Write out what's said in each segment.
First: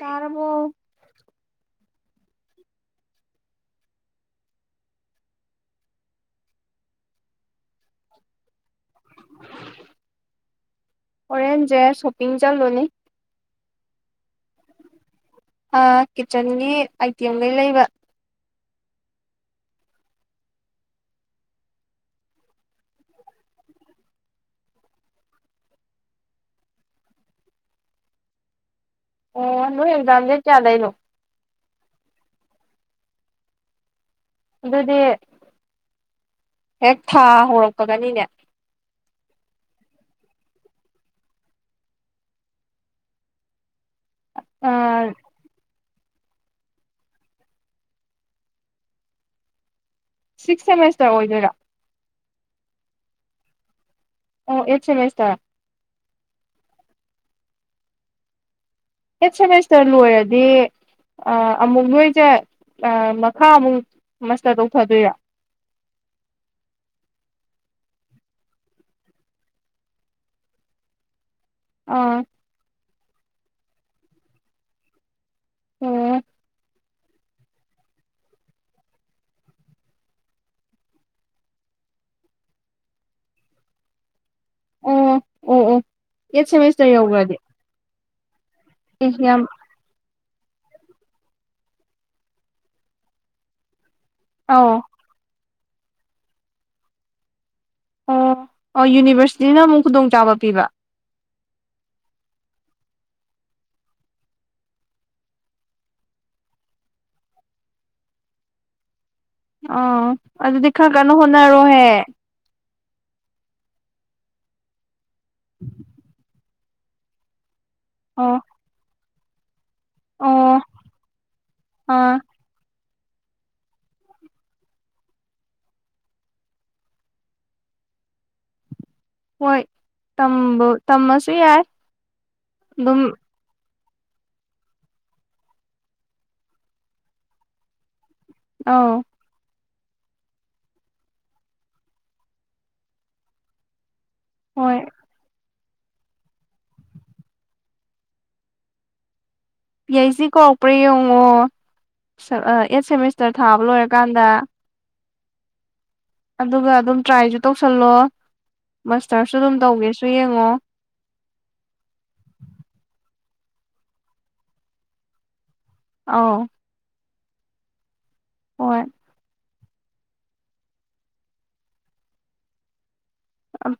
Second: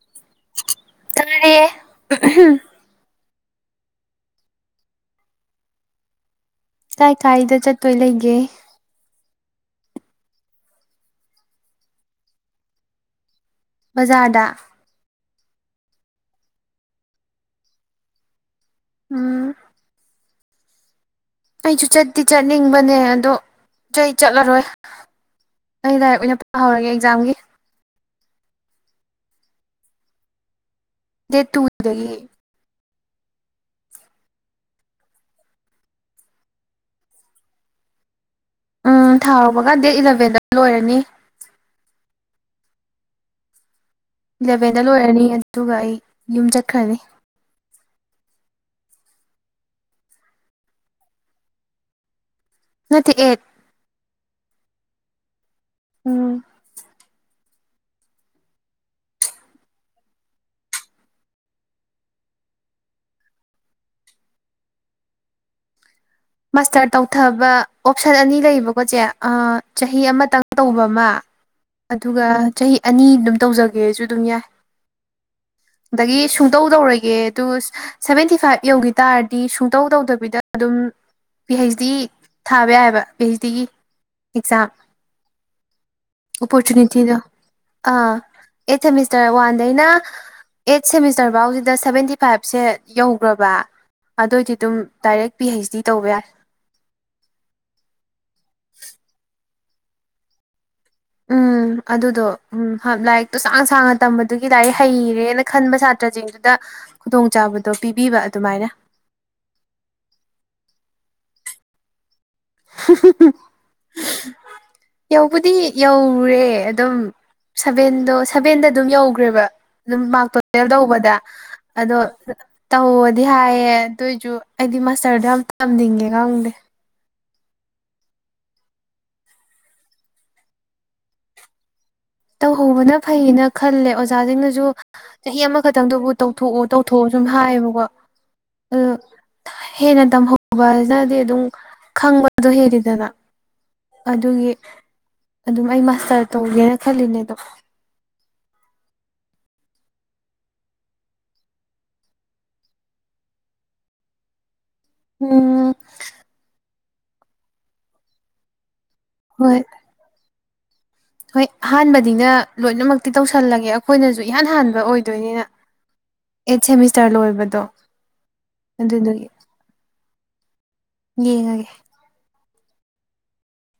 ꯇꯥꯔꯕꯣ ꯇꯜꯂꯦ ꯑꯍꯝ ꯀꯥꯏ ꯀꯥꯏꯗ ꯆꯠꯇꯣꯏ ꯂꯩꯒꯦ ꯍꯣꯔꯦꯟꯖꯦ ꯁꯣꯄꯤꯡ ꯆꯠꯂꯨꯅꯤ ꯕꯖꯥꯔꯗ ꯑꯥ ꯀꯤꯠꯆꯟꯒꯤ ꯑꯥꯏꯇꯦꯝꯒꯩ ꯂꯩꯕ ꯎꯝ ꯑꯩꯁꯨ ꯆꯠꯇꯤ ꯆꯠꯅꯤꯡꯕꯅꯦ ꯑꯗꯣ ꯑꯩ ꯆꯠꯂꯔꯣꯏ ꯑꯩ ꯂꯥꯏꯔꯤꯛ ꯑꯣꯏꯅ ꯄꯥꯍꯧꯔꯒꯦ ꯑꯦꯛꯖꯥꯝꯒꯤ ꯑꯣ ꯅꯣꯏ ꯑꯦꯛꯖꯥꯝ ꯗꯦꯠ ꯀꯌꯥꯗꯩꯅꯣ ꯗꯦꯠ ꯇꯨꯗꯒꯤ ꯑꯗꯨꯗꯤ ꯍꯦꯛ ꯊꯥ ꯍꯧꯔꯛꯄꯒꯅꯤꯅꯦ ꯎꯝ ꯊꯥ ꯍꯧꯕꯒ ꯗꯦꯠ ꯏꯜꯂꯚꯦꯟꯗ ꯂꯣꯏꯔꯅꯤ ꯏꯜꯂꯚꯦꯟꯗ ꯂꯣꯏꯔꯅꯤ ꯑꯗꯨꯒ ꯑꯩ ꯌꯨꯝ ꯆꯠꯈ꯭ꯔꯅꯤ ꯁꯤꯛꯁ ꯁꯦꯃꯤꯁꯇ꯭ꯔ ꯑꯣꯏꯗꯣꯏꯔ ꯅꯠꯇꯦ ꯑꯦꯠ ꯑꯣ ꯑꯦꯠ ꯁꯦꯃꯤꯁꯇ꯭ꯔ ꯎꯝ ꯑꯦꯠ ꯁꯦꯃꯦꯁꯇ꯭ꯔ ꯂꯣꯏꯔꯗꯤ ꯑꯥ ꯑꯃꯨꯛ ꯅꯣꯏꯖꯦ ꯑ ꯃꯈꯥꯃꯨꯛ ꯃꯥꯁꯇ꯭ꯔ ꯇꯧꯊꯗꯣꯏꯔꯣ ꯃꯥꯁꯇ꯭ꯔ ꯇꯧꯊꯕ ꯑꯣꯞꯁꯟ ꯑꯅꯤ ꯂꯩꯕꯀꯣ ꯆꯦ ꯑꯥ ꯆꯍꯤ ꯑꯃꯇꯪ ꯇꯧꯕꯃ ꯑꯥ ꯑꯗꯨꯒ ꯆꯍꯤ ꯑꯅꯤ ꯑꯗꯨꯝ ꯇꯧꯖꯒꯦꯁꯨ ꯑꯗꯨꯝ ꯌꯥꯏ ꯑꯣ ꯗꯒꯤ ꯁꯨꯡꯇꯧ ꯇꯧꯔꯣꯏ ꯒꯦ ꯑꯗꯨ ꯁꯦꯚꯦꯟꯇꯤ ꯐꯥꯏꯚ ꯌꯧꯒꯤ ꯇꯥꯔꯗꯤ ꯁꯨꯡꯇꯧ ꯇꯧꯗꯕꯤꯗ ꯑꯗꯨꯝ ꯄꯤ ꯑꯩꯩꯁ ꯗꯤ ꯊꯥꯕ ꯌꯥꯏꯕ ꯄꯤ ꯑꯩꯩꯁ ꯗꯤꯒꯤ ꯑꯦꯛꯖꯥꯝ ꯑꯣ ꯑꯣ ꯑꯣ ꯑꯩꯠ ꯁꯦꯃꯦꯁꯇꯔ ꯑꯣꯄꯣꯔꯆꯨꯅꯤꯇꯤꯗꯣ ꯌꯧꯈ꯭ꯔꯗꯤ ꯑꯥ ꯑꯩꯠ ꯑꯦ ꯁꯦꯃꯤꯁꯇ꯭ꯔ ꯌꯥꯝ ꯋꯥꯟꯗꯩꯅ ꯑꯦꯠ ꯁꯦꯃꯤꯁꯇ꯭ꯔ ꯐꯥꯎꯁꯤꯗ ꯁꯚꯦꯟꯇꯤ ꯐꯥꯏꯚꯁꯦ ꯌꯧꯒꯔꯕ ꯑꯗꯨꯑꯣꯏꯗꯤ ꯑꯗꯨꯝ ꯑꯧ ꯗꯥꯏꯔꯦꯛ ꯄꯤ ꯍꯩꯁ ꯗꯤ ꯇꯧꯕ ꯌꯥꯔꯦ ꯑꯣ ꯑꯣ ꯌꯨꯅꯤꯚ꯭ꯔꯁꯤꯇꯤꯅ ꯑꯃꯨꯛ ꯈꯨꯗꯣꯡꯆꯥꯥꯕ ꯄꯤꯕ ꯎꯝ ꯑꯗꯨꯗꯣ ꯎꯝ ꯍ ꯂꯥꯏꯔꯤꯛꯇꯣ ꯁꯥꯡ ꯁꯥꯡꯅ ꯇꯝꯕꯗꯨꯒꯤ ꯂꯥꯏꯔꯤꯛ ꯍꯩꯔꯦꯅ ꯈꯟꯕ ꯁꯥꯇ꯭ꯔꯁꯤꯡ ꯗꯨꯗ ꯈꯨꯗꯣꯡꯆꯥꯕꯗꯣ ꯄꯤꯕꯤꯕ ꯑꯗꯨꯃꯥꯏꯅ ꯑꯣ ꯑꯗꯨꯗꯤ ꯈꯥꯔ ꯀꯟꯅ ꯍꯣꯠꯅꯔꯣꯍꯦ ꯍꯝ ꯍꯝ ꯌꯧꯕꯨꯗꯤ ꯌꯧꯔꯦ ꯑꯗꯨꯝ ꯁꯚꯦꯟꯗꯣ ꯑꯣ ꯁꯚꯦꯟꯗ ꯑꯗꯨꯝ ꯌꯧꯒ꯭ꯔꯦꯕ ꯑꯗꯨꯝ ꯃꯥꯛ ꯑꯣ ꯇꯣꯇꯦꯜ ꯇꯧꯕꯗ ꯑꯗꯣ ꯑꯥ ꯇꯧꯑꯣꯗꯤ ꯍꯥꯏꯌꯦ ꯑꯗꯨꯏꯖꯨ ꯑꯩꯗꯤ ꯃꯥꯁꯇꯔꯗꯣ ꯌꯥꯝ ꯇꯝꯅꯤꯡꯒꯦ ꯈꯪꯗꯦ ꯍꯣꯏ ꯇꯝꯕ ꯇꯝꯃꯁꯨ ꯌꯥꯏ ꯇꯧꯍꯧꯕꯅ ꯑꯗꯨꯝ ꯐꯩꯌꯦꯅ ꯈ ꯈꯜꯂꯦ ꯑꯣꯖꯥꯖꯤꯡꯅꯁꯨ ꯆꯍꯤ ꯑꯃꯈꯛꯇꯪꯗꯨꯕꯨ ꯇꯧꯊꯣꯛꯑꯣ ꯇꯧꯊꯣꯛꯑꯣ ꯁꯨꯝ ꯍꯥꯏꯌꯦꯕꯀꯣ ꯑꯗꯨ ꯑꯧ ꯍꯦꯟꯅ ꯇꯝꯍꯧꯕꯖꯅꯗꯤ ꯑꯗꯨꯝ ꯈꯪꯕꯗꯣ ꯍꯦꯜꯂꯤꯗꯅ ꯑꯗꯨꯒꯤ ꯍꯣꯏ ꯑꯗꯨꯝ ꯑꯩ ꯃꯥꯁꯇꯔ ꯇꯧꯒꯦꯅ ꯈꯜꯂꯤꯅꯦꯗꯣ ꯄꯤ ꯑꯩꯁ ꯗꯤ ꯀꯣꯔꯛꯄ꯭ꯔꯥ ꯌꯦꯡꯉꯣ ꯁꯠ ꯑ ꯑꯦꯠ ꯁꯦꯃꯤꯁꯇꯔ ꯊꯥꯕ ꯂꯣꯏꯔꯀꯥꯟꯗ ꯎꯝ ꯑꯗꯨꯒ ꯑꯗꯨꯝ ꯇ꯭ꯔꯥꯏꯁꯨ ꯇꯧꯁꯜꯂꯣ ꯃꯁꯇꯔꯁꯨ ꯑꯗꯨꯝ ꯍꯣꯏ ꯇꯧꯒꯦꯁꯨ ꯌꯦꯡꯉꯣ ꯍꯣꯏ ꯑꯍꯥꯟꯕꯅꯤꯅ ꯂꯣꯏꯅꯃꯛꯇꯤ ꯇꯧꯁꯜꯂꯒꯦ ꯑꯩꯈꯣꯏꯅꯁꯨ ꯏꯍꯥꯟ ꯍꯥꯟꯕ ꯑꯣꯏꯗꯣꯏꯅꯤꯅ ꯑꯧ [unintelligible] ꯂꯣꯏꯕꯗꯣ ꯍꯣꯏ ꯑꯗꯨꯗꯨꯒꯤ ꯌꯦꯉꯒꯦ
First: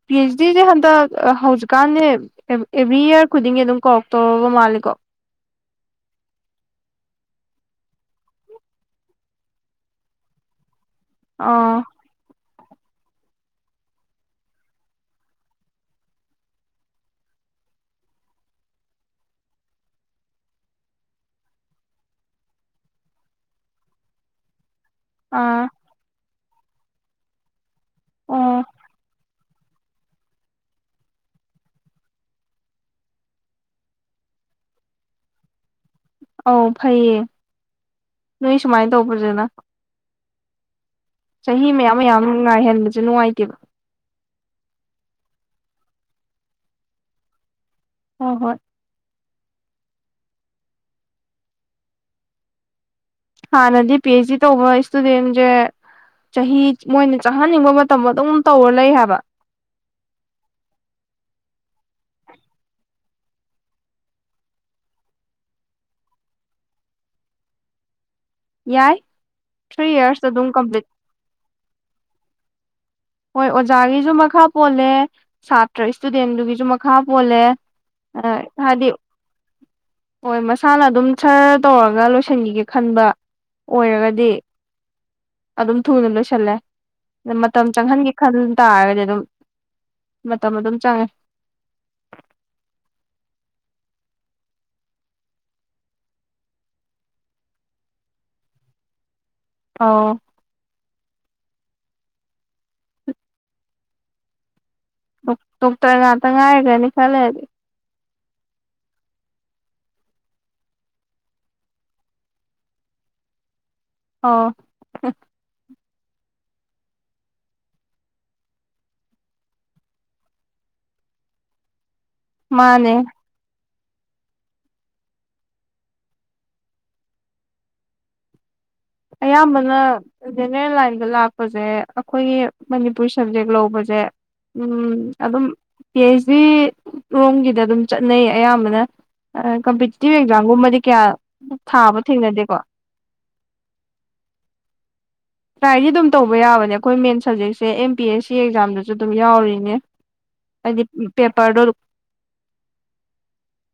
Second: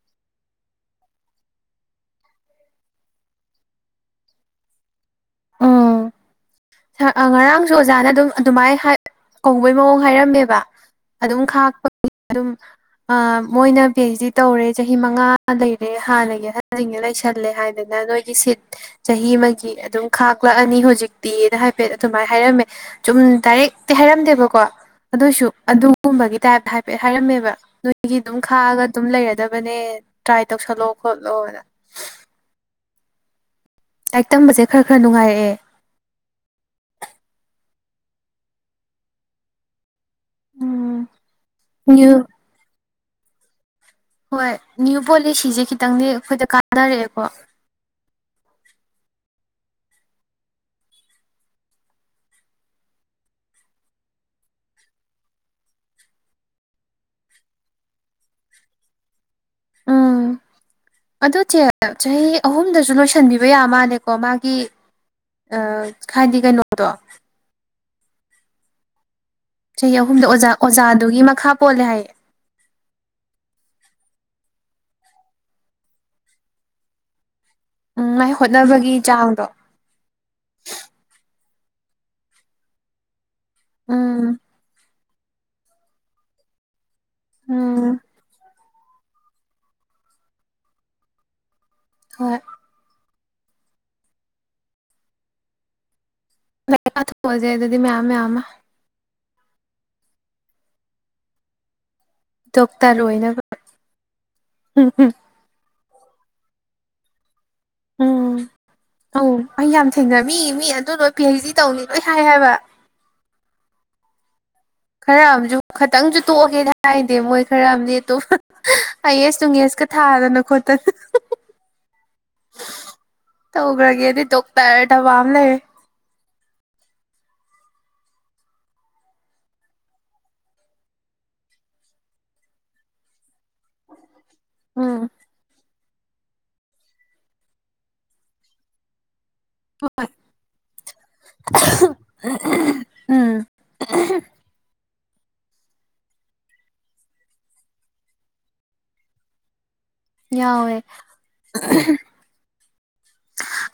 ꯄꯤ ꯑꯩꯁ ꯗꯤꯖꯦ ꯍꯟꯗꯛ ꯍꯧꯖꯤꯛꯀꯥꯟꯅꯦ ꯑꯦ ꯑꯦꯚ꯭ꯔꯤ ꯌꯥꯔ ꯈꯨꯗꯤꯡꯒꯤ ꯑꯗꯨꯝ ꯀꯧꯔꯛꯇꯧꯕ ꯃꯥꯂꯤꯀꯣ ꯁ ꯑ ꯉꯔꯥꯡꯁꯨ ꯑꯣꯖꯥꯅ ꯑꯗꯨꯝ ꯑꯗꯨꯃꯥꯏ ꯍꯥꯏ ꯀꯧꯕꯩ ꯃꯑꯣꯡ ꯍꯥꯏꯔꯝꯃꯦꯕ ꯑꯗꯨꯝ ꯑꯥ ꯈꯥꯛꯄꯒꯤ ꯑꯗꯨꯝ ꯑꯥ ꯃꯣꯏꯅ ꯄꯤ ꯑꯩꯩꯁ ꯗꯤ ꯇꯧꯔꯦ ꯆꯍꯤ ꯃꯉꯥ ꯂꯩꯔꯦ ꯍꯥꯟꯅꯒꯤ ꯑꯍꯟꯖꯤꯡ ꯂꯩꯁꯜꯂꯦ ꯍꯥꯏ ꯑꯗꯨꯅ ꯅꯣꯏꯒꯤ ꯁꯤꯠ ꯆꯍꯤ ꯑꯃꯒꯤ ꯑꯗꯨꯝ ꯈꯥꯛꯂꯛꯑꯅꯤ ꯍꯧꯖꯤꯛꯇꯤ ꯍꯥꯏꯐꯦꯠ ꯑꯗꯨꯃꯥꯏꯅ ꯍꯥꯏꯔꯝꯃꯦ ꯆꯨꯝ ꯗꯥꯏꯔꯦꯛꯇꯤ ꯍꯥꯏꯔꯝꯗꯦꯕꯀꯣ ꯑꯗꯨꯏꯁꯨ ꯑꯥ ꯑꯗꯨꯒꯨꯝꯕꯒꯤ ꯇꯥꯢꯞ ꯍꯥꯏꯐꯦꯠ ꯍꯥꯏꯔꯝꯃꯦꯕ ꯅꯣꯏꯒꯤ ꯑꯗꯨꯝ ꯑꯣ ꯈꯥꯛꯑꯒ ꯑꯗꯨꯝ ꯂꯩꯔꯦ ꯗꯕꯅꯦ ꯇ꯭ꯔꯥꯏ ꯇꯧꯁꯜꯂꯣ ꯈꯣꯠꯂꯣꯅ ꯂꯥꯏꯛ ꯇꯝꯕꯖꯦ ꯈꯔ ꯈꯔ ꯅꯨꯡꯉꯥꯏꯔꯛꯑꯦ ꯑꯧ ꯐꯩꯌꯦ ꯅꯣꯏ ꯁꯨꯃꯥꯏꯅ ꯇꯧꯕꯁꯤꯅ ꯎꯝ ꯆꯍꯤ ꯃꯌꯥꯝ ꯅ꯭ꯌꯨ ꯃꯌꯥꯝ ꯉꯥꯏꯍꯟꯕꯖꯦ ꯅꯨꯡꯉꯥꯏꯇꯦꯕ ꯍꯣꯏ ꯅ꯭ꯌꯨ ꯄꯣꯂꯤꯁꯤꯁꯦ ꯈꯤꯇꯪꯗꯤ ꯑꯩꯈꯣꯏꯗ ꯀꯥꯟꯅꯔꯛꯑꯦꯀꯣ ꯍꯣꯏ ꯍꯣꯏ ꯍꯥꯟꯅꯗꯤ ꯄꯤ ꯑꯩꯁ ꯗꯤ ꯇꯧꯕ ꯏꯁꯇꯨꯗꯦꯟꯖꯦ ꯆꯍꯤ ꯃꯣꯏꯅ ꯆꯥꯍꯟꯅꯤꯡꯕ ꯃꯇꯝ ꯑꯗꯨꯝ ꯇꯧꯔ ꯂꯩ ꯍꯥꯏꯕ ꯎꯝ ꯑꯗꯨ ꯆꯦ ꯆꯍꯤ ꯑꯍꯨꯝꯗꯖꯨ ꯂꯣꯏꯁꯤꯟꯕꯤꯕ ꯌꯥ ꯃꯥꯜꯂꯦꯀꯣ ꯃꯥꯒꯤ ꯑ ꯈꯥꯢꯗꯤ ꯀꯩꯅꯣꯗꯣ ꯌꯥꯏ ꯊ꯭ꯔꯤ ꯆꯍꯤ ꯑꯍꯨꯝꯗ ꯌꯔꯁꯇ ꯑꯗꯨꯝ ꯑꯣꯖꯥ ꯀꯝꯄ꯭ꯂꯤꯠ ꯑꯣꯖꯥꯗꯨꯒꯤ ꯃꯈꯥ ꯄꯣꯜꯂꯦ ꯍꯥꯏꯌꯦ ꯍꯣꯏ ꯑꯣꯖꯥꯒꯤꯁꯨ ꯃꯈꯥ ꯄꯣꯜꯂꯦ ꯁꯥꯇ꯭ꯔ ꯏꯁꯇꯨꯗꯦꯟꯗꯨꯒꯤꯁꯨ ꯃꯈꯥ ꯄꯣꯜꯂꯦ ꯎꯝ ꯍ ꯃꯥꯏ ꯍꯥꯏꯗꯤ ꯍꯣꯠꯅꯕꯒꯤ ꯆꯥꯡꯗꯣ ꯍꯣꯏ ꯃꯁꯥꯅ ꯑꯗꯨꯝ ꯁꯔ ꯇꯧꯔꯒ ꯂꯣꯏꯁꯤꯟꯈꯤꯒꯦ ꯈꯟꯕ ꯑꯣꯏꯔꯒꯗꯤ ꯎꯝ ꯑꯗꯨꯝ ꯊꯨꯅ ꯂꯣꯏꯁꯜꯂꯦ ꯃꯇꯝ ꯎꯝ ꯆꯪꯍꯟꯒꯦ ꯈꯟ ꯇꯥꯔꯒꯗꯤ ꯑꯗꯨꯝ ꯃꯇꯝ ꯑꯗꯨꯝ ꯆꯪꯉꯦ ꯍꯣꯏ ꯂꯥꯢꯔꯤꯛ ꯄꯥꯊꯣꯛ ꯑꯁꯦ ꯑꯗꯨꯗꯤ ꯃꯌꯥꯝ ꯃꯌꯥꯝ ꯑꯃ [unintelligible] ꯑꯣ ꯗꯣꯛꯇꯔ ꯑꯣꯏꯅꯕ ꯑꯨꯝꯍꯨꯝ ꯗꯣꯛꯇꯔ ꯉꯥꯠꯇ ꯉꯥꯏꯒ꯭ꯔꯅꯤ ꯈꯔ ꯂꯩꯔꯗꯤ ꯎꯝ ꯑꯧ ꯑꯩ ꯌꯥꯝ ꯊꯦꯡꯅꯃꯤ ꯃꯤ ꯑꯗꯨ ꯂꯣꯢ ꯄꯤ ꯑꯩꯆ ꯗꯤ ꯇꯧꯅꯤ ꯂꯣꯏ ꯍꯥꯏ ꯍꯥꯏꯕ [inaudible] ꯑꯣ ꯈꯔ ꯑꯝꯖꯨ ꯈꯇꯪꯁꯨ ꯇꯣꯛꯑꯒꯦꯗꯤ ꯍꯥꯏꯗꯦ ꯃꯣꯏ ꯈꯔ ꯑꯃꯗꯤ ꯇꯣ ꯑꯥꯢ ꯌꯦꯁ ꯅꯨꯡꯌꯦꯁꯀ ꯊꯥꯗꯅ ꯈꯣ [unintelligible] ꯃꯥꯅꯦ ꯇꯧꯒ꯭ꯔꯒꯦ ꯑꯗꯨ ꯗꯣꯛꯇꯔ ꯇꯝꯕ ꯑꯝ ꯂꯩꯔꯦ ꯑꯌꯥꯝꯕꯅ ꯖꯦꯅꯦꯔꯦꯜ ꯂꯥꯏꯟꯗ ꯂꯥꯛꯄꯁꯦ ꯑꯩꯈꯣꯏꯒꯤ ꯃꯅꯤꯄꯨꯔꯤ ꯁꯕꯖꯦꯛ ꯂꯧꯕꯖꯦ ꯎꯝ ꯑꯗꯨꯝ ꯄꯤ ꯑꯩꯆ ꯗꯤ ꯔꯣꯝꯒꯤꯗ ꯑꯗꯨꯝ ꯆꯠꯅꯩ ꯑꯌꯥꯝꯕꯅ ꯑꯥ ꯀꯝꯄꯤꯇꯤꯇꯤꯚ ꯑꯦꯛꯖꯥꯝꯒꯨꯝꯕꯗꯤ ꯀꯌꯥ ꯊꯥꯕ ꯊꯦꯡꯅꯗꯦꯀꯣ ꯎꯝ [unintelligible] ꯇ꯭ꯔꯥꯏꯗꯤ ꯑꯗꯨꯝ ꯇꯧꯕ ꯌꯥꯕꯅꯦ ꯑꯩꯈꯣꯏ ꯃꯦꯟ ꯁꯕꯖꯦꯛꯁꯦ ꯑꯦꯝ ꯄꯤ ꯑꯦꯁ ꯁꯤ ꯑꯦꯛꯖꯥꯝꯗꯁꯨ ꯑꯗꯨꯝ ꯌꯥꯎꯔꯤꯅꯦ ꯌꯥꯎꯋꯦ ꯍꯥꯏꯗꯤ ꯄꯦꯄꯔꯗꯣ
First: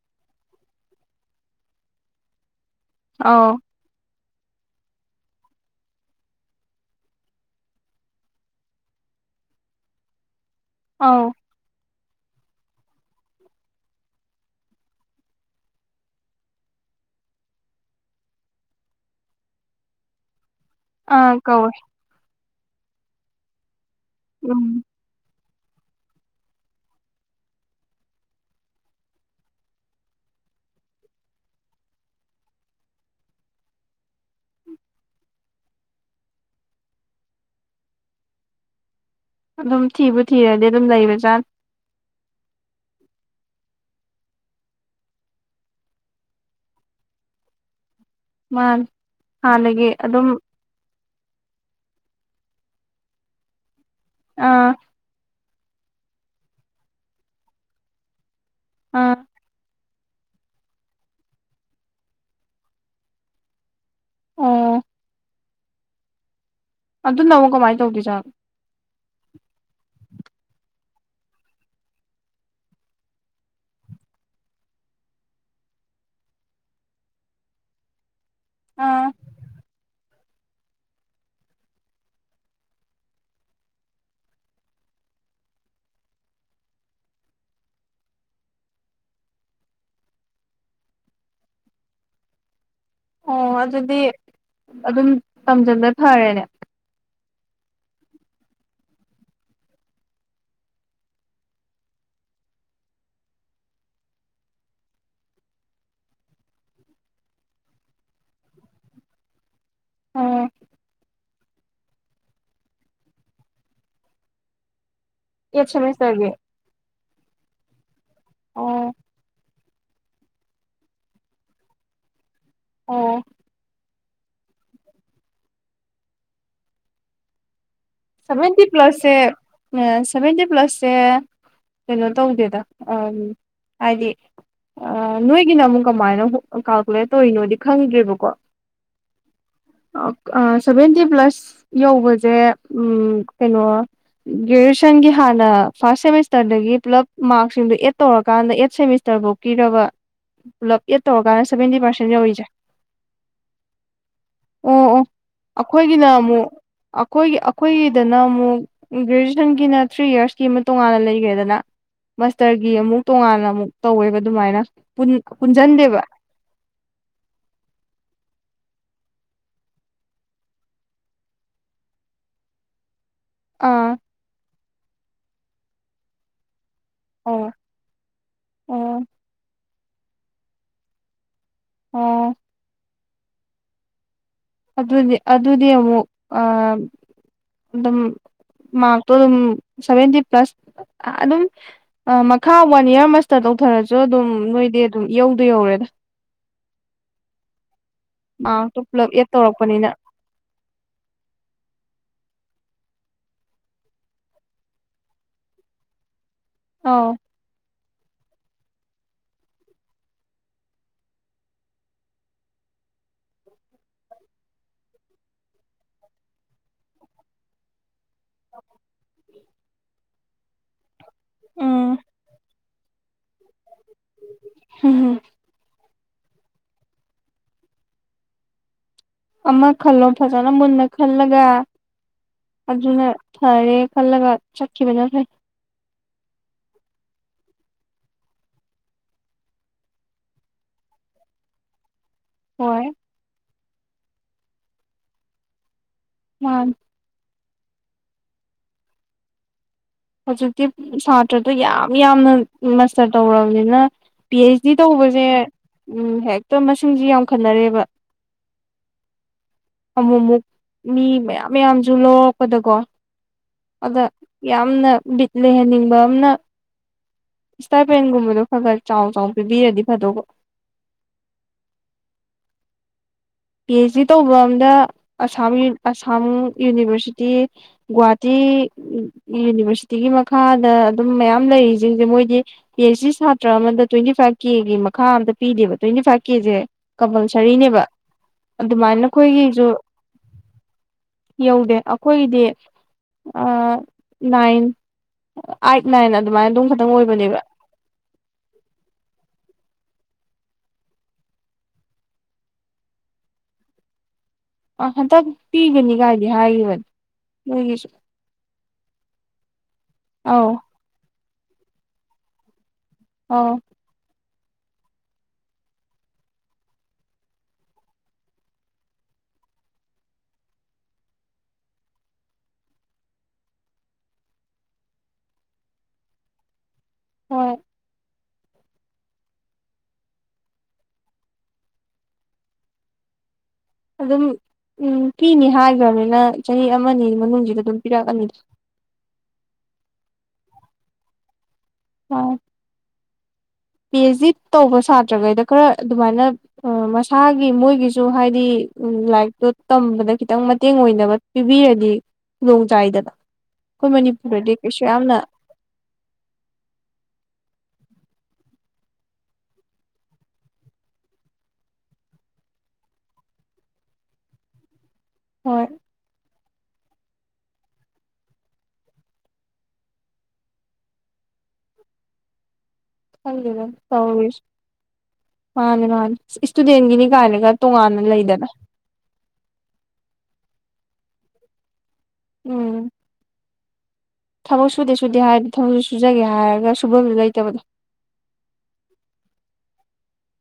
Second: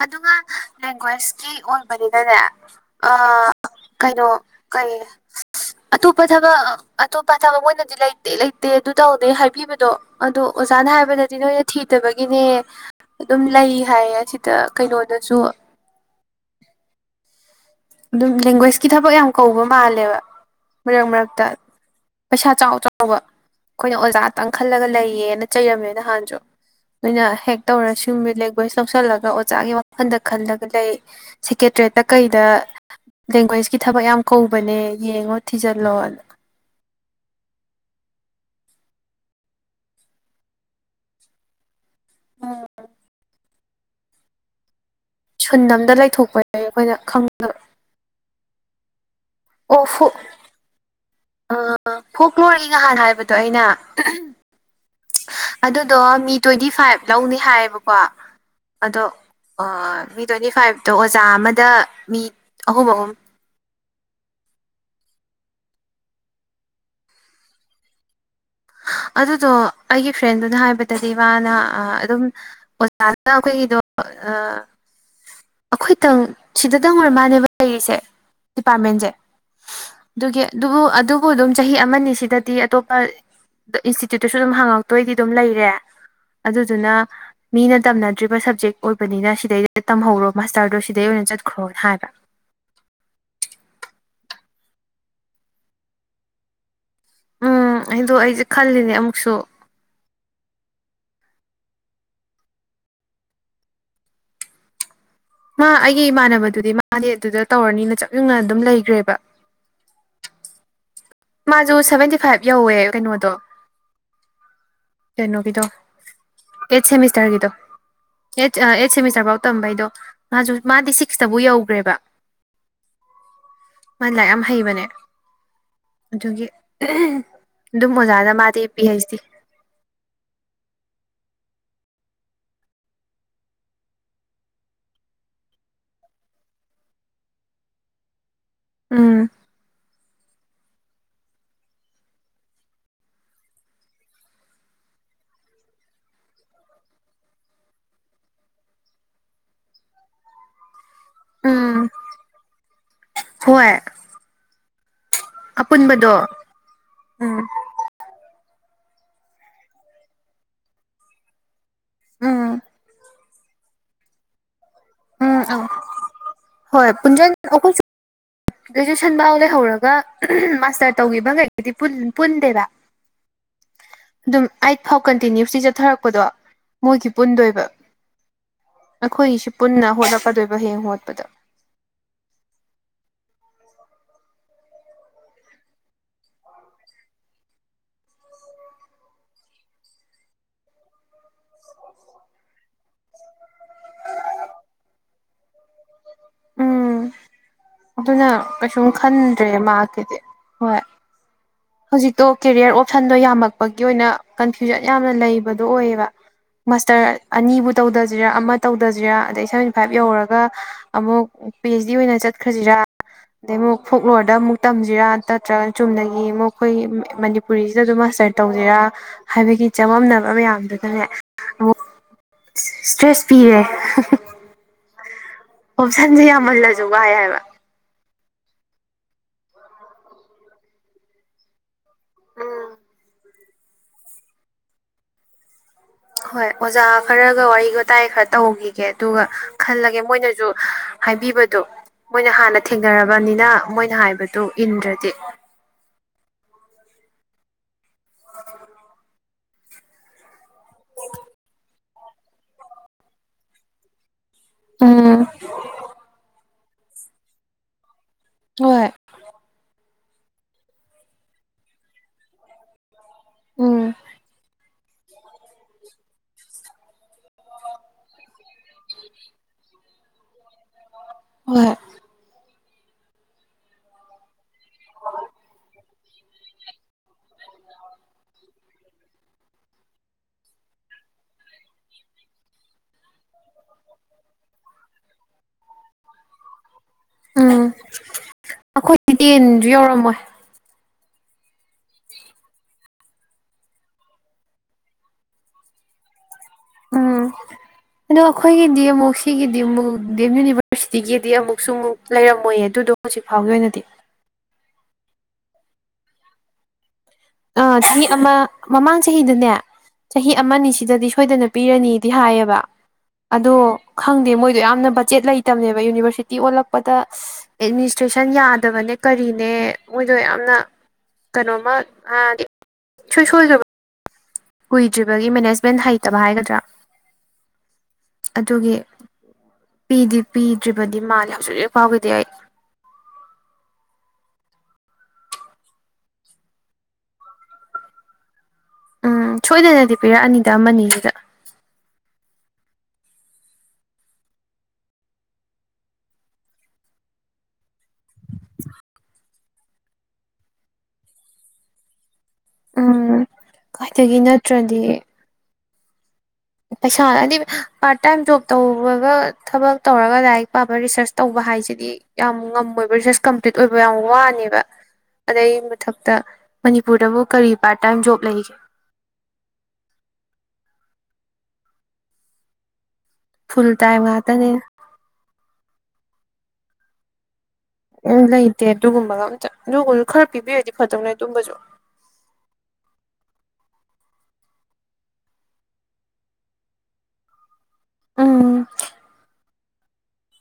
ꯑꯗꯨꯒ ꯂꯦꯡꯒ꯭ꯋꯦꯁꯀꯤ ꯑꯣꯏꯕꯅꯤꯅꯅꯦ ꯑꯥ ꯑꯧ ꯀꯩꯅꯣ ꯀꯩ ꯑꯇꯣꯞꯄ ꯊꯕꯛ ꯑꯇꯣꯞꯄ ꯊꯕꯛ ꯃꯣꯏꯅꯗꯤ ꯂꯩꯇꯦ ꯂꯩꯇꯦ ꯑꯗꯨ ꯇꯧꯗꯦ ꯍꯥꯏꯕꯤꯕꯗꯣ ꯑꯗꯣ ꯑꯣꯖꯥꯅ ꯑꯧ ꯍꯥꯏꯕꯗꯗꯤ ꯅꯣꯏꯅ ꯊꯤꯗꯕꯒꯤꯅꯦ ꯑꯗꯨꯝ ꯂꯩ ꯍꯥꯏꯌꯦ ꯁꯤꯗ ꯀꯩꯅꯣꯗꯖꯨ ꯑꯗꯨꯝ ꯂꯦꯡꯒ꯭ꯋꯦꯁꯀꯤ ꯊꯕꯛ ꯌꯥꯝ ꯀꯧꯕ ꯃꯥꯜꯂꯦꯕ ꯃꯔꯛ ꯑꯥ ꯃꯔꯛꯇ ꯀꯧꯋꯦ ꯄꯩꯁꯥ ꯆꯥꯎ ꯆꯥꯎꯕ ꯑꯩꯈꯣꯏꯅ ꯑꯣꯖꯥꯇꯪ ꯎꯝ ꯈꯜꯂꯒ ꯂꯩꯌꯦꯅ ꯆꯩꯔꯝꯃꯦ ꯅꯍꯥꯟꯁꯨ ꯅꯣꯏꯅ ꯍꯦꯛ ꯇꯧꯔꯁꯨ ꯃꯦꯠ ꯂꯦꯡꯒ꯭ꯋꯦꯖ ꯂꯧꯁꯤꯜꯂꯒ ꯑꯣꯖꯥꯒꯤ ꯋꯥꯈꯜꯗ ꯈꯜꯂꯒ ꯂꯩ ꯁꯦꯀꯦ ꯇ꯭ꯔꯦꯠꯇ ꯀꯩꯗ ꯂꯦꯡꯒ꯭ꯋꯦꯁꯀꯤ ꯊꯕꯛ ꯌꯥꯝ ꯀꯧꯕꯅꯦ ꯌꯦꯡꯉꯣ ꯊꯤꯖꯜꯂꯣꯅ [inaudible] ꯑꯗꯨꯝ ꯊꯤꯕꯨ ꯊꯤꯔꯗꯤ ꯑꯗꯨꯝ ꯂꯩꯕꯖꯥꯠꯅꯤ ꯁꯨꯟ ꯑꯝꯗ ꯂꯩꯊꯣꯛꯄ ꯅꯦ ꯑꯩꯈꯣꯏꯅ ꯈꯪꯗꯕ ꯃꯥꯅꯦ ꯍꯥꯟꯅꯒꯤ ꯑꯗꯨꯝ ꯑꯥ ꯐꯣꯛꯂꯣꯔꯒꯤꯒ ꯅꯍꯥꯟ ꯍꯥꯏꯕꯗꯣ ꯑꯩꯅ ꯑꯥ ꯑꯗꯨꯗꯣ ꯃꯤ ꯇ꯭ꯋꯦꯟꯇꯤ ꯐꯥꯏꯚ ꯂꯧꯅꯤ ꯍꯥꯏꯌꯦꯕꯀꯣ ꯑꯗꯣ ꯑꯥ ꯑꯥ ꯃꯤ ꯇ꯭ꯋꯦꯟꯇꯤ ꯐꯥꯏꯚ ꯇꯣ ꯑꯣꯖꯥ ꯑꯃꯗ ꯃꯤ ꯑꯍꯨꯝ ꯑꯍꯨꯝ ꯑꯣ ꯑꯗꯨꯅꯥ ꯑꯃꯨꯛ ꯀꯃꯥꯏ ꯇꯧꯗꯣꯏꯖꯥꯠꯅꯣ ꯑꯗꯨꯗꯣ ꯑꯩꯒꯤ ꯐ꯭ꯔꯦꯟꯗꯨꯅ ꯍꯥꯏꯕꯗꯗꯤ ꯃꯥꯅ ꯑꯥ ꯑꯗꯨꯝ ꯑꯣꯖꯥꯅ ꯑꯩꯈꯣꯏꯒꯤꯗꯣ ꯑꯥ ꯑꯩꯈꯣꯏꯇꯪ ꯁꯤꯗꯇꯪ ꯑꯣꯏꯔ ꯃꯥꯜꯂꯦꯕ ꯂꯩꯔꯤꯁꯦ ꯑꯥ ꯗꯤꯄꯥ꯭ꯔ꯭ꯠꯃꯦꯟꯖꯦ ꯑꯗꯨꯒꯤ ꯑꯗꯨꯕꯨ ꯑꯗꯨꯕꯨ ꯑꯗꯨꯝ ꯆꯍꯤ ꯑꯃꯅꯤ ꯁꯤꯗꯗꯤ ꯑꯇꯣꯞꯄ ꯏꯟꯁꯇꯤꯇ꯭ꯌꯨꯠꯇꯁꯨ ꯑꯗꯨꯝ ꯍꯪꯉꯛꯇꯣꯏꯗꯤ ꯑꯗꯨꯝ ꯂꯩꯔꯦ ꯑꯗꯨꯗꯨꯅ ꯃꯤꯅ ꯇꯝꯅꯗ꯭ꯔꯤꯕ ꯁꯞꯖꯦꯛ ꯑꯣꯏꯕꯅꯤꯅ ꯁꯤꯗꯩꯗ ꯇꯝꯍꯧꯔꯣ ꯃꯥꯁꯇꯔꯗꯣ ꯁꯤꯗꯩ ꯑꯣꯏꯅ ꯆꯠꯈꯔꯣꯅ ꯍꯥꯢꯕ ꯑꯣ ꯑꯗꯨꯗꯤ ꯑꯗꯨꯝ ꯇꯝꯖꯟꯕ ꯐꯔꯦꯅꯦ ꯎꯝ ꯑꯩꯗꯣ ꯑꯩꯖꯦ ꯈꯜꯂꯤꯅꯦ ꯑꯃꯨꯛꯁꯨ ꯃꯥ ꯑꯩꯒꯤ ꯏꯃꯥꯟꯅꯕꯗꯨꯗꯤ ꯃꯥꯗꯤ ꯑꯗꯨꯗ ꯇꯧꯔꯅꯤꯅ ꯆꯞ ꯌꯨꯡꯅ ꯑꯗꯨꯝ ꯂꯩꯑ꯭ꯔꯦꯕ ꯑꯣ ꯃꯥꯖꯨ ꯁꯚꯦꯟꯇꯤ ꯐꯥꯏꯚ ꯌꯧꯋꯦ ꯀꯩꯅꯣꯗꯣ ꯀꯩꯅꯣꯒꯤꯗꯣ ꯑꯩꯠ ꯁꯦꯃꯤꯁꯇꯔꯒꯤ ꯑꯦꯠ ꯁꯦꯃꯤꯁꯇꯔꯒꯤꯗꯣ ꯑꯦꯠ ꯑꯥ ꯑꯦꯠ ꯑꯣ ꯁꯦꯃꯤꯁꯇꯔꯐꯧꯕ ꯇꯝꯕꯒꯤꯗꯣ ꯃꯥꯖꯨ ꯃꯥꯗꯤ ꯁꯤꯛꯁꯇꯕꯨ ꯌꯧꯒ꯭ꯔꯦꯕ ꯑꯣ ꯃꯥꯥꯏ ꯂꯥꯏꯔꯤꯛ ꯌꯥꯝ ꯍꯩꯕꯅꯦ ꯑꯗꯨꯒꯤ ꯑꯍꯦ ꯁꯕꯦꯟꯇꯤ ꯄ꯭ꯂꯁꯦ ꯁꯕꯦꯟꯇꯤ ꯄ꯭ꯂꯁꯁꯦ ꯀꯩꯅꯣ ꯇꯧꯗꯦꯗ ꯑꯥꯟ ꯍꯥꯏꯗꯤ ꯑꯥ ꯅꯣꯏꯒꯤꯅ ꯑꯃꯨꯛ ꯀꯃꯥꯏꯅ ꯀꯥꯜꯀꯨꯂꯦꯠ ꯇꯧꯔꯤꯅꯣꯗꯤ ꯈꯪꯗ꯭ꯔꯦꯕꯀꯣ ꯎꯝ ꯑꯥ ꯁꯚꯦꯟꯇꯤ ꯄ꯭ꯂꯁ ꯌꯧꯕꯖꯦ ꯎꯝ ꯀꯩꯅꯣ ꯒ꯭ꯔꯦꯖꯨꯑꯦꯁꯟꯒꯤ ꯍꯥꯟꯅ ꯐꯥꯔꯁꯠ ꯁꯦꯃꯤꯁꯇꯔꯗꯒꯤ ꯄꯨꯜꯂꯞ ꯃꯥꯔꯛꯁꯤꯡꯗꯣ ꯑꯦꯠ ꯇꯧꯔꯀꯥꯟꯗ ꯑꯩꯠ ꯁꯦꯃꯤꯁꯇꯔ ꯕꯕꯣꯛꯀꯤꯔꯕ ꯄꯨꯂꯞ ꯑꯦꯠ ꯇꯧꯔꯀꯥꯟꯅ ꯁꯚꯦꯟꯇꯤ ꯎꯝ ꯄꯥꯔꯁꯦꯟ ꯌꯔꯤꯁꯦ ꯍꯣꯏ ꯑꯈꯣꯏꯒꯤꯅ ꯑꯄꯨꯟꯕꯗꯣ ꯑꯃꯨꯛ ꯑꯈꯣꯏꯒꯤ ꯎꯝ ꯑꯥ ꯗꯅ ꯑꯃꯨꯛ ꯒ꯭ꯔꯦꯖꯨꯑꯦꯁꯟꯒꯤꯅ ꯊ꯭ꯔꯤ ꯌꯔꯁꯀꯤ ꯑꯃ ꯇꯣꯉꯥꯟꯅ ꯂꯩꯒ꯭ꯔꯦꯗꯅ ꯎꯝ ꯃꯁꯇꯔꯒꯤ ꯑꯃꯨꯛ ꯇꯣꯉꯥꯟꯅ ꯑꯃꯨꯛ ꯇꯧꯋꯦꯕ ꯑꯗꯨꯃꯥꯏꯅ ꯎꯝ ꯑ ꯄꯨꯟꯁꯤꯟꯗꯦꯕ ꯍꯣꯏ ꯄꯨꯟꯖ ꯑꯈꯣꯢꯁꯨ ꯒ꯭ꯔꯦꯖꯨꯦꯁꯟ ꯕꯥꯎ ꯂꯩꯍꯧꯔꯒ ꯑꯍꯝ ꯃꯥꯁꯇꯔ ꯇꯧꯈꯤꯕꯉꯩꯒꯤꯗꯤ ꯄꯨꯟ ꯄꯨꯟꯗꯦꯕ ꯑꯥ ꯑꯗꯨꯝ ꯑꯩꯠ ꯐꯥꯎ ꯀꯟꯇꯤꯅ꯭ꯨꯁꯂꯤ ꯆꯠꯊꯔꯛꯄꯗꯣ ꯃꯣꯏꯒꯤ ꯑꯣ ꯄꯨꯟꯗꯣꯏꯕ ꯑꯣ ꯑꯩꯈꯣꯏꯒꯤꯁꯨ ꯄꯨꯟꯅ ꯍꯣꯠꯂꯛꯀꯗꯣꯏꯕ ꯍꯌꯦꯡ ꯍꯣꯠꯄꯗ ꯑꯣ ꯑꯗꯨꯅꯦ ꯑꯗꯨꯗꯤ ꯑꯃꯨꯛ ꯑꯥ ꯑꯗꯨꯝ ꯃꯥꯔꯛꯇꯣ ꯑꯗꯨꯝ ꯁꯚꯦꯟꯇꯤ ꯄ꯭ꯂꯁ ꯑꯗꯨꯝ ꯑꯥ ꯃꯈꯥ ꯋꯥꯟ ꯏꯔ ꯃꯁꯇꯔ ꯇꯧꯊꯔꯁꯨ ꯑꯗꯨꯝ ꯅꯣꯏꯗꯤ ꯑꯗꯨꯝ ꯢꯌꯧꯗ ꯌꯧꯔꯦꯗ ꯎꯝ ꯑꯗꯨꯅ ꯃꯥꯔꯛꯇꯣ ꯀꯩꯁꯨꯝ ꯄꯨꯂꯞ ꯑꯦꯠ ꯈꯟꯗ꯭ꯔꯦ ꯇꯧꯔꯛꯄꯅꯤꯅ ꯃꯍꯥꯛꯀꯤꯗꯤ ꯍꯣꯏ ꯍꯧꯖꯤꯛꯇꯣ ꯀꯦꯔꯤꯌꯔ ꯑꯣꯞꯁꯟꯗꯣ ꯌꯥꯝꯃꯛꯄꯒꯤ ꯑꯣꯏꯅ ꯀꯟꯐ꯭ꯌꯨꯖꯟ ꯌꯥꯝꯅ ꯂꯩꯕꯗꯣ ꯑꯣꯏꯌꯦꯕ ꯃꯥꯁꯇꯔ ꯑꯧ ꯑꯅꯤꯕꯨ ꯇꯧꯗꯖꯤꯔꯥ ꯑꯃ ꯇꯧꯗꯖꯤꯔꯥ ꯑꯗꯩ ꯁꯕꯦꯟꯇꯤ ꯐꯥꯏꯚ ꯌꯧꯔꯒ ꯑꯃꯨꯛ ꯄꯤ ꯑꯩꯁ ꯗꯤ ꯑꯣꯏꯅ ꯆꯠꯈ꯭ꯔꯖꯤꯔꯥ ꯑꯗꯩ ꯑꯃꯨꯛ ꯐꯣꯛꯂꯣꯔꯗ ꯑꯃꯨꯛ ꯇꯝꯖꯤꯔꯥ ꯅꯠꯇ꯭ꯔꯒꯅ ꯆꯨꯝꯅꯒꯤ ꯑꯃꯨꯛ ꯑꯩꯈꯣꯏ ꯃꯅꯤꯄꯨꯔꯤꯁꯤꯗꯁꯨ ꯃꯥꯁꯇꯔ ꯇꯧꯁꯤꯔꯥ ꯍꯥꯏꯕꯒꯤ ꯆꯃꯝꯅꯕ ꯃꯌꯥꯝꯗꯨꯗꯅꯦ ꯑꯃꯨꯛ ꯎꯝ ꯏꯁꯇ꯭ꯔꯦꯁ ꯄꯤꯔꯦ ꯍꯥ ꯍꯥ ꯍꯝ ꯑꯣꯞꯁꯟꯖꯦ ꯌꯥꯝꯃꯜꯂꯁꯨ ꯋꯥꯏ ꯍꯥꯏꯕ ꯑꯃ ꯈꯜꯂꯣ ꯐꯖꯅ ꯃꯨꯟꯅ ꯈꯜꯂꯒ ꯑꯗꯨꯅ ꯐꯔꯦ ꯈꯜꯂꯒ ꯆꯠꯈꯤꯕꯅ ꯐꯩ ꯍꯣꯏ ꯑꯣꯖꯥ ꯈꯔꯒ ꯋꯥꯔꯤ ꯋꯇꯥꯏ ꯈꯔ ꯇꯧꯒꯤꯒꯦ ꯑꯗꯨꯒ ꯈꯜꯂꯒꯦ ꯃꯣꯏꯅꯖꯨ ꯍꯥꯏꯕꯤꯕꯗꯣ ꯃꯣꯏꯅ ꯍꯥꯟꯅ ꯍꯣꯏ ꯊꯦꯡꯅꯔꯕꯅꯤꯅ ꯃꯣꯏꯅ ꯍꯥꯏꯕꯗꯨ ꯏꯟꯗ꯭ꯔꯗꯤ ꯃꯥꯅꯦ ꯍꯧꯖꯤꯛꯇꯤ ꯁꯥꯇ꯭ꯔꯗꯣ ꯌꯥꯝ ꯌꯥꯝꯅ ꯃꯁꯇꯔ ꯇꯧꯔꯕꯅꯤꯅ ꯄꯤ ꯑꯩꯆ ꯗꯤ ꯇꯧꯕꯁꯦ ꯎꯝ ꯎꯝ ꯍꯦꯛꯇ ꯃꯁꯤꯡꯖꯦ ꯌꯥꯝꯈꯠꯅꯔꯦꯕ ꯍꯣꯏ ꯑꯃꯨꯛ ꯃꯨꯛ ꯃꯤ ꯃꯌꯥꯝ ꯃꯌꯥꯝꯖꯨ ꯂꯧꯔꯛꯄꯗꯀꯣ ꯎꯝ ꯑꯗ ꯌꯥꯝ ꯑꯅ ꯕꯤꯠ ꯂꯩꯍꯟꯅꯤꯡꯕ ꯑꯃꯅ ꯏꯁ꯭ꯇꯥꯥꯏꯄꯦꯟꯒꯨꯝꯕꯗꯣ ꯈꯔ ꯈꯔ ꯆꯥꯎ ꯆꯥꯎ ꯄꯤꯕꯤꯔꯗꯤ ꯐꯗꯧꯕ ꯍꯣꯏ ꯄꯤ ꯑꯩꯆ ꯗꯤ ꯇꯧꯕ ꯑꯝꯗ ꯑꯁꯥꯝ ꯑꯁꯥꯝ ꯌꯨꯅꯤꯚꯔꯁꯤꯇꯤ ꯒꯨꯍꯥꯇꯤ ꯇꯤ ꯌꯨꯅꯤꯚꯔꯁꯤꯇꯤꯒꯤ ꯃꯈꯥꯗ ꯑꯗꯨꯝ ꯃꯌꯥꯝ ꯂꯩꯔꯤꯖꯤꯡꯖꯦ ꯃꯣꯏꯗꯤ ꯄꯤ ꯑꯩꯆ ꯗꯤ ꯁꯥ ꯁꯥꯠꯇ꯭ꯔ ꯑꯃꯗ ꯇ꯭ꯋꯦꯟꯇꯤ ꯐꯥꯏꯚ ꯀꯦꯒꯤ ꯃꯈꯥ ꯑꯃꯠꯇ ꯄꯤꯗꯦꯕ ꯇ꯭ꯋꯦꯟꯇꯤ ꯐꯥꯏꯚ ꯀꯦꯖꯦ ꯎꯝ ꯀꯝꯄꯜꯁꯔꯤꯅꯦꯕ ꯑꯗꯨꯃꯥꯏꯅ ꯑꯩꯈꯣꯏꯗꯤ ꯑꯈꯣꯏꯒꯤꯖꯨ ꯇꯦꯟꯁꯨ ꯌꯧꯔꯝꯃꯣꯏ ꯌꯧꯗꯦ ꯑꯈꯣꯏꯒꯤꯗꯤ ꯑꯥ ꯅꯥꯏꯟ ꯑꯥꯏꯠ ꯅꯥꯏꯟ ꯑꯗꯨꯃꯥꯏꯅ ꯑꯗꯨꯝ ꯈꯛꯇꯪ ꯎꯝ ꯑꯣꯏꯕꯅꯦꯕ ꯑꯗꯣ ꯑꯩꯈꯣꯏꯒꯤꯗꯤ ꯑꯃꯨꯛ ꯁꯤꯒꯤꯗꯤꯃꯨꯛ ꯗꯦꯝ ꯌꯨꯅꯤꯚꯔꯁꯤꯇꯤꯒꯤꯗꯤ ꯑꯃꯨꯛꯁꯨ ꯑꯃꯨꯛ ꯂꯩꯔꯝꯃꯣꯏꯌꯦ ꯑꯗꯨꯗꯣ ꯍꯧꯖꯤꯛ ꯐꯥꯎꯒꯤ ꯑꯣꯏꯅꯗꯤ ꯑꯥ ꯍꯟꯇꯛ ꯄꯤꯒꯅꯤꯒꯥꯏꯗꯤ ꯍꯥꯏꯒꯤꯕꯅꯤ ꯑꯥ ꯆꯍꯤ ꯑꯃ ꯃꯃꯥꯡ ꯆꯍꯤꯗꯅꯦ ꯆꯍꯤ ꯑꯧ ꯑꯃꯅꯤꯅꯤꯁꯤꯗꯗꯤ ꯁꯣꯏꯗꯅ ꯄꯤꯔꯅꯤꯗꯤ ꯍꯥꯏꯌꯦꯕ ꯑꯗꯣ ꯑꯧ ꯈꯪꯗꯦ ꯃꯣꯏ ꯌꯥꯝꯅ ꯕꯖꯦꯠ ꯂꯩꯇꯕꯅꯦꯕ ꯌꯨꯅꯤꯕꯔꯁꯤꯇꯤ ꯑꯣꯜꯂꯛꯄꯗ ꯑꯦꯗꯃꯤꯅꯤꯁꯇ꯭ꯔꯦꯁꯟ ꯌꯥꯗꯕꯅꯦ ꯀꯔꯤꯅꯦ ꯃꯣꯏꯗꯣ ꯌꯥꯝꯅ ꯀꯩꯅꯣꯝꯃ ꯍꯥꯏ ꯏꯁꯣꯏꯁꯣꯏꯗꯕ ꯀꯨꯏꯗ꯭ꯔꯤꯕꯒꯤ ꯃꯦꯅꯦꯁꯃꯦꯟ ꯍꯩꯇꯕ ꯍꯥꯏꯒꯗ꯭ꯔꯥ ꯍꯣꯏ ꯑꯗꯨꯒꯤ ꯄꯤꯗꯤ ꯄꯤꯗ꯭ꯔꯤꯕꯗꯤ ꯃꯥꯂꯦ ꯍꯧꯖꯤꯛ ꯍꯧꯖꯤꯛ ꯐꯥꯎꯒꯤꯗꯤ ꯑꯩ ꯑꯗꯨꯝ ꯎꯝ ꯄꯤꯅꯤ ꯍꯥꯏꯒ꯭ꯔꯃꯅꯤꯅ ꯆꯍꯤ ꯑꯃꯅꯤ ꯃꯅꯨꯡꯖꯤꯗ ꯑꯗꯨꯝ ꯄꯤꯔꯛꯑꯅꯤꯗ ꯎꯝ ꯁꯣꯏꯗꯅꯗꯤ ꯄꯤꯔꯛꯑꯅꯤꯗ ꯑꯃꯅꯤꯖꯤꯗ ꯑꯣ ꯄꯤ ꯑꯩꯆ ꯗꯤ ꯇꯧꯕ ꯁꯥꯇ꯭ꯔꯈꯩꯗ ꯈꯔ ꯑꯗꯨꯃꯥꯏꯅ ꯑ ꯃꯁꯥꯒꯤ ꯃꯣꯏꯒꯤ ꯁꯨ ꯍꯥꯏꯗꯤ ꯂꯥꯏꯔꯤꯛꯇꯣ ꯇꯝꯕꯗ ꯈꯤꯇꯪ ꯃꯇꯦꯡ ꯑꯣꯏꯅꯕ ꯄꯤꯕꯤꯔꯗꯤ ꯅꯣꯡ ꯆꯥꯏꯗꯅ ꯎꯝ ꯑꯩꯈꯣꯏ ꯀꯥꯏꯗꯒꯤ ꯃꯅꯤꯄꯨꯔꯗꯗꯤ ꯅꯠꯇ꯭ꯔꯗꯤ ꯀꯩꯁꯨ ꯌꯥꯝꯅ ꯄꯩꯁꯥ ꯍꯥꯗꯤ ꯄꯥꯔꯠ ꯇꯥꯏꯝ ꯖꯣꯕ ꯇꯧꯕꯒ ꯊꯕꯛ ꯇꯧꯔꯒ ꯂꯥꯏꯔꯤꯛ ꯄꯥꯕ ꯔꯤꯁ꯭ꯔꯁ ꯇꯧꯕ ꯍꯥꯏꯁꯤꯗꯤ ꯌꯥꯝ ꯉꯝꯃꯣꯏꯕ ꯔꯤꯁ꯭ꯔꯁ ꯀꯝꯄ꯭ꯂꯤꯠ ꯑꯣꯏꯕ ꯌꯥꯝ ꯋꯥꯅꯦꯕ ꯑꯗꯩ ꯍꯣꯏ ꯃꯊꯛꯇ ꯃꯅꯤꯄꯨꯔꯗꯕꯨ ꯀꯔꯤ ꯄ꯭ꯔꯥꯠ ꯇꯥꯏꯝ ꯖꯣꯕ ꯂꯩꯒꯦ ꯈꯪꯗꯦꯗ ꯐꯨꯜ ꯇꯥꯏꯝ ꯇꯧꯔꯤꯖꯦ ꯉꯥꯛꯇꯅꯦ ꯃꯥꯅꯦ ꯃꯥꯅꯦ ꯏꯁ꯭ꯇꯨꯗꯦꯟꯒꯤꯅꯤ ꯀꯥꯏꯅꯒ ꯇꯣꯉꯥꯟꯅ ꯑꯝ ꯂꯩꯗꯅ ꯂꯩꯇꯦ ꯑꯗꯨꯒꯨꯝꯕꯒ ꯑꯝꯇ ꯑꯗꯨꯒꯨꯝꯕ ꯈꯔ ꯄꯤꯕꯤꯔꯗꯤ ꯐꯗꯧꯅꯦ ꯑꯗꯨꯝꯕꯖꯨ ꯎꯝ ꯊꯕꯛ ꯁꯨꯗꯦ ꯁꯨꯗꯦ ꯍꯥꯏꯗꯤ ꯊꯕꯛ ꯁꯨꯖꯒꯦ ꯍꯥꯏꯔꯒ ꯁꯨꯐꯝꯖꯨ ꯂꯩꯇꯕꯗꯣ [inaudible]